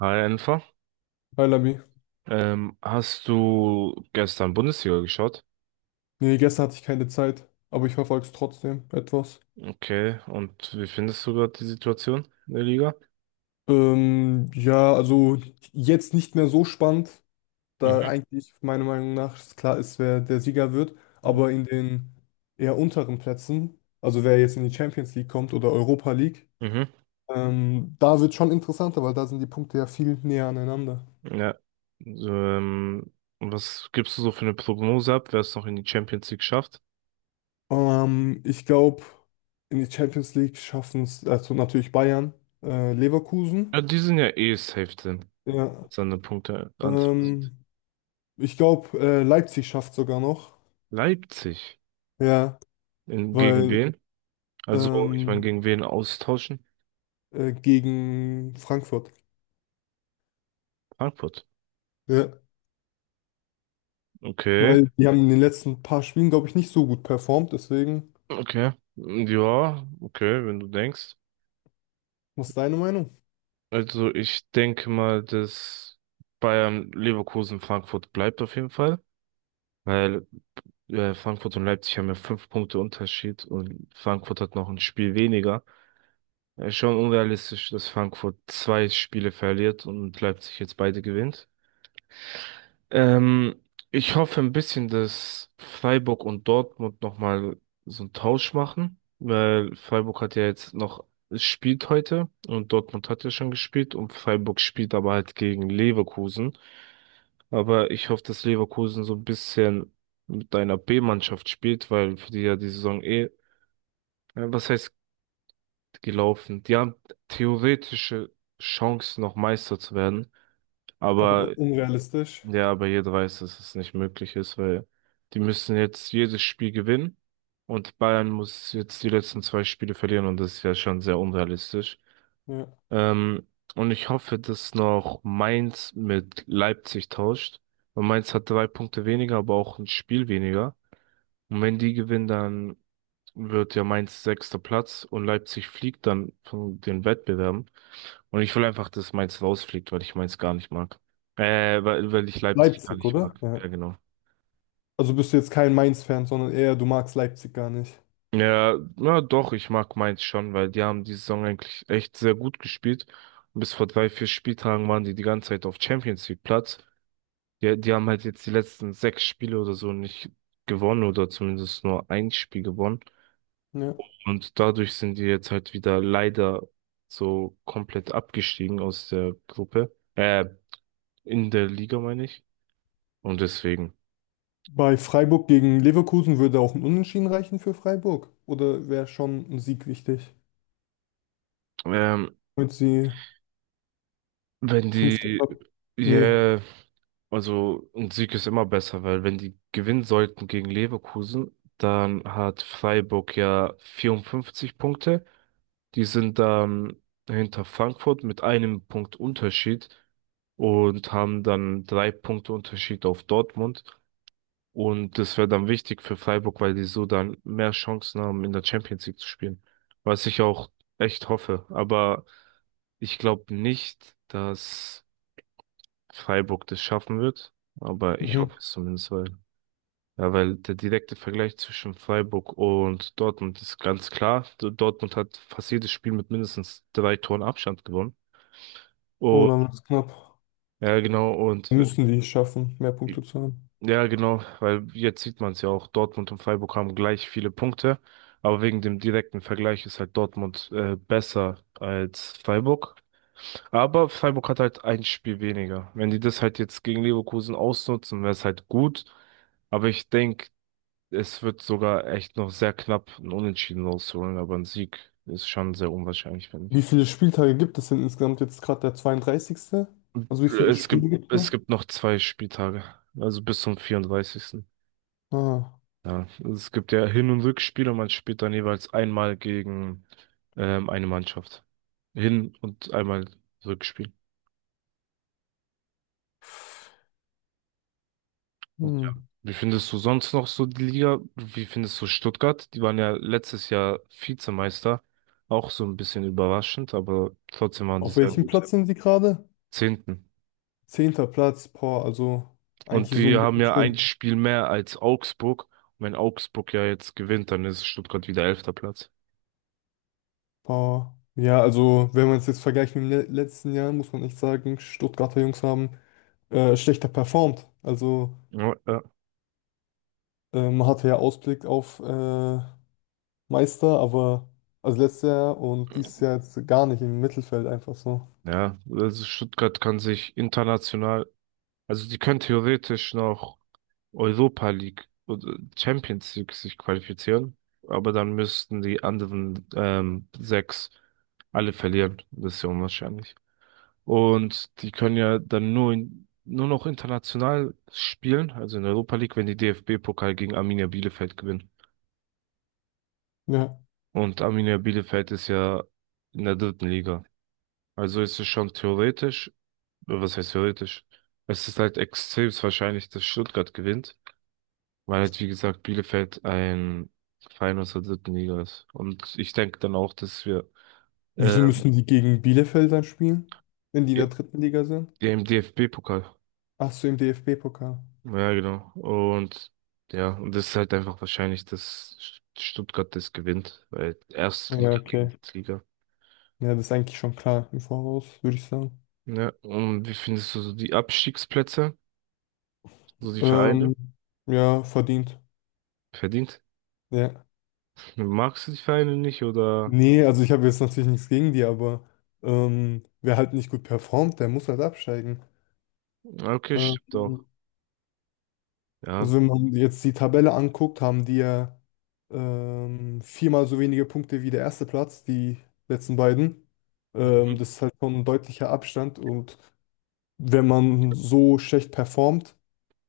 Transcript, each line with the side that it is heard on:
right: Hi Enfer,
left: Hi Lami.
right: hast du gestern Bundesliga geschaut?
left: Nee, gestern hatte ich keine Zeit, aber ich verfolge es trotzdem etwas.
right: Okay, und wie findest du gerade die Situation in der Liga?
left: Ja, also jetzt nicht mehr so spannend, da
right: Mhm.
left: eigentlich meiner Meinung nach es klar ist, wer der Sieger wird, aber in den eher unteren Plätzen, also wer jetzt in die Champions League kommt oder Europa League,
right: Mhm.
left: da wird schon interessanter, weil da sind die Punkte ja viel näher aneinander.
right: Ja. so, Ähm, Was gibst du so für eine Prognose ab, wer es noch in die Champions League schafft?
left: Ich glaube, in die Champions League schaffen es also natürlich Bayern, Leverkusen.
right: Ja, die sind ja eh safe drin,
left: Ja.
right: als an den Punkte Antrag sind.
left: Ähm, Ich glaube, Leipzig schafft sogar noch.
right: Leipzig.
left: Ja,
right: In, gegen
left: weil
right: wen? Also, ich meine,
left: ähm,
right: gegen wen austauschen?
left: gegen Frankfurt.
right: Frankfurt.
left: Ja,
right: Okay,
left: weil die haben in den letzten paar Spielen, glaube ich, nicht so gut performt. Deswegen,
right: okay. Ja, okay, wenn du denkst.
left: was ist deine Meinung?
right: Also ich denke mal, dass Bayern, Leverkusen, Frankfurt bleibt auf jeden Fall, weil Frankfurt und Leipzig haben ja fünf Punkte Unterschied und Frankfurt hat noch ein Spiel weniger. Schon unrealistisch, dass Frankfurt zwei Spiele verliert und Leipzig jetzt beide gewinnt. Ähm, Ich hoffe ein bisschen, dass Freiburg und Dortmund nochmal so einen Tausch machen, weil Freiburg hat ja jetzt noch, es spielt heute und Dortmund hat ja schon gespielt und Freiburg spielt aber halt gegen Leverkusen. Aber ich hoffe, dass Leverkusen so ein bisschen mit einer B-Mannschaft spielt, weil für die ja die Saison was heißt gelaufen? Die haben theoretische Chancen, noch Meister zu werden.
left: Aber
right: Aber
left: unrealistisch.
right: ja, aber jeder weiß, dass es nicht möglich ist, weil die müssen jetzt jedes Spiel gewinnen und Bayern muss jetzt die letzten zwei Spiele verlieren und das ist ja schon sehr unrealistisch.
left: Ja.
right: Ähm, und ich hoffe, dass noch Mainz mit Leipzig tauscht. Und Mainz hat drei Punkte weniger, aber auch ein Spiel weniger. Und wenn die gewinnen, dann wird ja Mainz sechster Platz und Leipzig fliegt dann von den Wettbewerben. Und ich will einfach, dass Mainz rausfliegt, weil ich Mainz gar nicht mag. Weil, ich Leipzig gar
left: Leipzig,
right: nicht
left: oder?
right: mag. Ja,
left: Ja.
right: genau.
left: Also bist du jetzt kein Mainz-Fan, sondern eher du magst Leipzig gar nicht.
right: Ja, ja, doch, ich mag Mainz schon, weil die haben die Saison eigentlich echt sehr gut gespielt. Und bis vor drei, vier Spieltagen waren die die ganze Zeit auf Champions League Platz. Die haben halt jetzt die letzten sechs Spiele oder so nicht gewonnen oder zumindest nur ein Spiel gewonnen.
left: Ja.
right: Und dadurch sind die jetzt halt wieder leider so komplett abgestiegen aus der Gruppe. In der Liga meine ich. Und deswegen,
left: Bei Freiburg gegen Leverkusen würde auch ein Unentschieden reichen für Freiburg. Oder wäre schon ein Sieg wichtig?
right: ähm,
left: Damit sie
right: wenn
left: fünfter
right: die,
left: Platz. Nee.
right: ja, also ein Sieg ist immer besser, weil wenn die gewinnen sollten gegen Leverkusen, dann hat Freiburg ja 54 Punkte. Die sind dann hinter Frankfurt mit einem Punkt Unterschied und haben dann drei Punkte Unterschied auf Dortmund. Und das wäre dann wichtig für Freiburg, weil die so dann mehr Chancen haben, in der Champions League zu spielen. Was ich auch echt hoffe. Aber ich glaube nicht, dass Freiburg das schaffen wird. Aber ich hoffe
left: Mhm.
right: es zumindest, weil, ja, weil der direkte Vergleich zwischen Freiburg und Dortmund ist ganz klar. Dortmund hat fast jedes Spiel mit mindestens drei Toren Abstand gewonnen.
left: Oh,
right: Und
left: dann wird es knapp.
right: ja, genau. Und
left: Müssen die es schaffen, mehr Punkte zu haben.
right: ja, genau, weil jetzt sieht man es ja auch, Dortmund und Freiburg haben gleich viele Punkte, aber wegen dem direkten Vergleich ist halt Dortmund besser als Freiburg. Aber Freiburg hat halt ein Spiel weniger. Wenn die das halt jetzt gegen Leverkusen ausnutzen, wäre es halt gut. Aber ich denke, es wird sogar echt noch sehr knapp ein Unentschieden rausholen, aber ein Sieg ist schon sehr unwahrscheinlich, finde
left: Wie
right: ich.
left: viele Spieltage gibt es denn insgesamt jetzt gerade der 32.? Also wie viele Spiele gibt es
right: Es
left: noch?
right: gibt noch zwei Spieltage, also bis zum 34.
left: Ah,
right: Ja, also es gibt ja Hin- und rückspiele und man spielt dann jeweils einmal gegen eine Mannschaft. Hin- und einmal Rückspiel. Und ja.
left: hm.
right: Wie findest du sonst noch so die Liga? Wie findest du Stuttgart? Die waren ja letztes Jahr Vizemeister. Auch so ein bisschen überraschend, aber trotzdem waren die
left: Auf
right: sehr
left: welchem
right: gut.
left: Platz sind sie gerade?
right: Zehnten.
left: Zehnter Platz, boah, also
right: Und
left: eigentlich so
right: die haben ja ein
left: mittendrin.
right: Spiel mehr als Augsburg. Und wenn Augsburg ja jetzt gewinnt, dann ist Stuttgart wieder elfter Platz.
left: Boah. Ja, also wenn man es jetzt vergleicht mit dem le letzten Jahr, muss man echt sagen, Stuttgarter Jungs haben schlechter performt. Also
right: Ja,
left: man hatte ja Ausblick auf Meister, aber also letztes Jahr und dieses Jahr jetzt gar nicht im Mittelfeld einfach so.
right: ja, also Stuttgart kann sich international. Also die können theoretisch noch Europa League oder Champions League sich qualifizieren, aber dann müssten die anderen sechs alle verlieren. Das ist ja unwahrscheinlich. Und die können ja dann nur noch international spielen, also in Europa League, wenn die DFB-Pokal gegen Arminia Bielefeld gewinnen.
left: Ja.
right: Und Arminia Bielefeld ist ja in der dritten Liga. Also ist es schon theoretisch, was heißt theoretisch? Es ist halt extrem wahrscheinlich, dass Stuttgart gewinnt. Weil jetzt, wie gesagt, Bielefeld ein Verein aus der dritten Liga ist. Und ich denke dann auch, dass wir
left: Wieso
right: ähm,
left: müssen die gegen Bielefeld dann spielen, wenn die in
right: ja,
left: der dritten Liga sind?
right: ja, im DFB-Pokal.
left: Ach so, im DFB-Pokal.
right: Ja, genau. Und ja, und das ist halt einfach wahrscheinlich, dass Stuttgart das gewinnt, weil
left: Ja,
right: Erstliga gegen
left: okay.
right: Drittliga.
left: Ja, das ist eigentlich schon klar im Voraus, würde ich sagen.
right: Ja, und wie findest du so die Abstiegsplätze, so die Vereine?
left: Ähm, ja, verdient.
right: Verdient?
left: Ja.
right: Magst du die Vereine nicht oder?
left: Nee, also ich habe jetzt natürlich nichts gegen die, aber wer halt nicht gut performt, der muss halt absteigen.
right: Ah, okay, stimmt doch.
left: Ähm,
right: Ja.
left: also wenn man jetzt die Tabelle anguckt, haben die ja viermal so wenige Punkte wie der erste Platz, die letzten beiden.
right: Mhm.
left: Das ist halt schon ein deutlicher Abstand und wenn man so schlecht performt,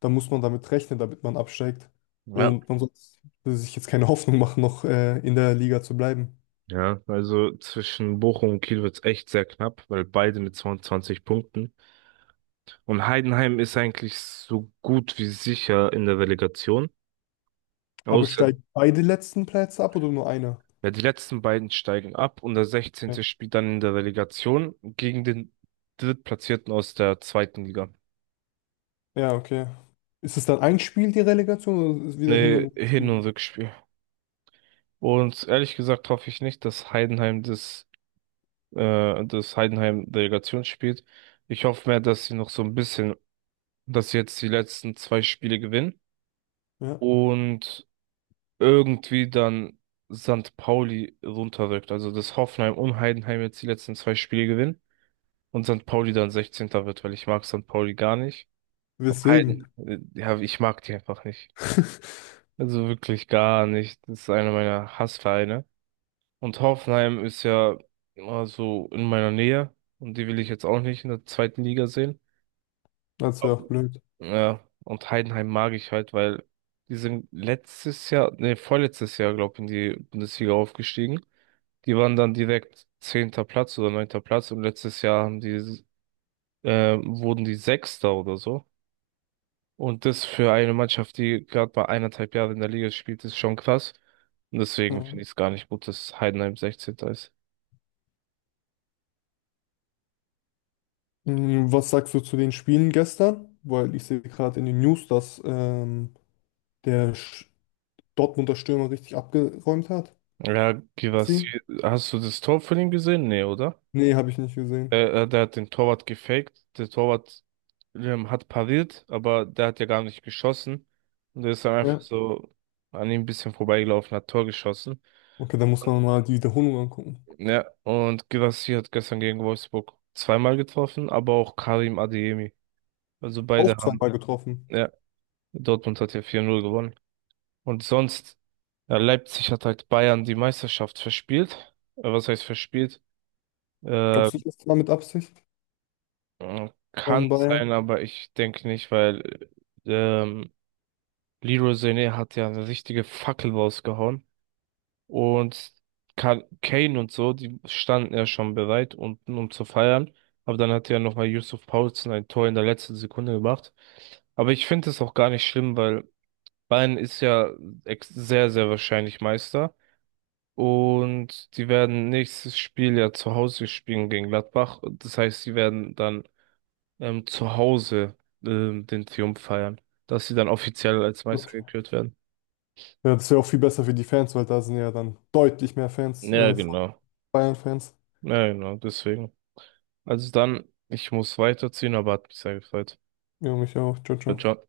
left: dann muss man damit rechnen, damit man absteigt.
right: Ja,
left: Und man sollte sich jetzt keine Hoffnung machen, noch in der Liga zu bleiben.
right: ja, also zwischen Bochum und Kiel wird's echt sehr knapp, weil beide mit 22 Punkten. Und Heidenheim ist eigentlich so gut wie sicher in der Relegation. Ja.
left: Aber
right: Außer,
left: steigen beide letzten Plätze ab oder nur einer?
right: ja, die letzten beiden steigen ab und der
left: Ja,
right: 16. spielt dann in der Relegation gegen den Drittplatzierten aus der zweiten Liga. Mhm.
left: Ja, okay. Ist es dann ein Spiel, die Relegation, oder ist es wieder hin und
right: Nee,
left: her
right: Hin- und
left: Spiel?
right: Rückspiel. Und ehrlich gesagt hoffe ich nicht, dass Heidenheim das, das Heidenheim Relegation spielt. Ich hoffe mehr, dass sie noch so ein bisschen, dass sie jetzt die letzten zwei Spiele gewinnen
left: Ja,
right: und irgendwie dann St. Pauli runterrückt. Also dass Hoffenheim und Heidenheim jetzt die letzten zwei Spiele gewinnen und St. Pauli dann sechzehnter wird, weil ich mag St. Pauli gar nicht. Und
left: weswegen?
right: Ja, ich mag die einfach nicht. Also wirklich gar nicht. Das ist einer meiner Hassvereine. Und Hoffenheim ist ja immer so in meiner Nähe und die will ich jetzt auch nicht in der zweiten Liga sehen.
left: Das wäre auch blöd.
right: Ja, und Heidenheim mag ich halt, weil die sind letztes Jahr, nee, vorletztes Jahr, glaube ich, in die Bundesliga aufgestiegen. Die waren dann direkt zehnter Platz oder neunter Platz und letztes Jahr haben die, wurden die Sechster oder so. Und das für eine Mannschaft, die gerade bei eineinhalb Jahren in der Liga spielt, ist schon krass. Und deswegen
left: Ja.
right: finde ich es gar nicht gut, dass Heidenheim sechzehnter ist.
left: Mm, was sagst du zu den Spielen gestern? Weil ich sehe gerade in den News, dass der Sch- Dortmunder Stürmer richtig abgeräumt hat.
right: Ja, Givas,
left: Sie?
right: hast du das Tor von ihm gesehen? Nee, oder?
left: Nee, habe ich nicht gesehen.
right: Der hat den Torwart gefaked. Der Torwart hat pariert, aber der hat ja gar nicht geschossen. Und der ist dann einfach
left: Ja.
right: so an ihm ein bisschen vorbeigelaufen, hat Tor geschossen.
left: Okay, dann muss man mal die Wiederholung angucken.
right: Ja, und Guirassy hat gestern gegen Wolfsburg zweimal getroffen, aber auch Karim Adeyemi. Also beide
left: Auch
right: haben,
left: zweimal getroffen.
right: ja, Dortmund hat ja 4:0 gewonnen. Und sonst, ja, Leipzig hat halt Bayern die Meisterschaft verspielt. Was heißt verspielt? Äh,
left: Glaubst du nicht, das war mit Absicht
right: Kann
left: von Bayern?
right: sein, aber ich denke nicht, weil ähm, Leroy Sané hat ja eine richtige Fackel rausgehauen. Und Kane und so, die standen ja schon bereit, unten, um zu feiern. Aber dann hat ja nochmal Yusuf Poulsen ein Tor in der letzten Sekunde gemacht. Aber ich finde es auch gar nicht schlimm, weil Bayern ist ja sehr, sehr wahrscheinlich Meister. Und die werden nächstes Spiel ja zu Hause spielen gegen Gladbach. Das heißt, sie werden dann zu Hause den Triumph feiern, dass sie dann offiziell als Meister
left: Okay.
right: gekürt werden.
left: Ja, das wäre auch viel besser für die Fans, weil da sind ja dann deutlich mehr Fans,
right: Ja,
left: von
right: genau.
left: Bayern-Fans.
right: Ja, genau, deswegen. Also dann, ich muss weiterziehen, aber hat mich sehr gefreut.
left: Ja, mich auch. Ciao, ciao.
right: Ciao.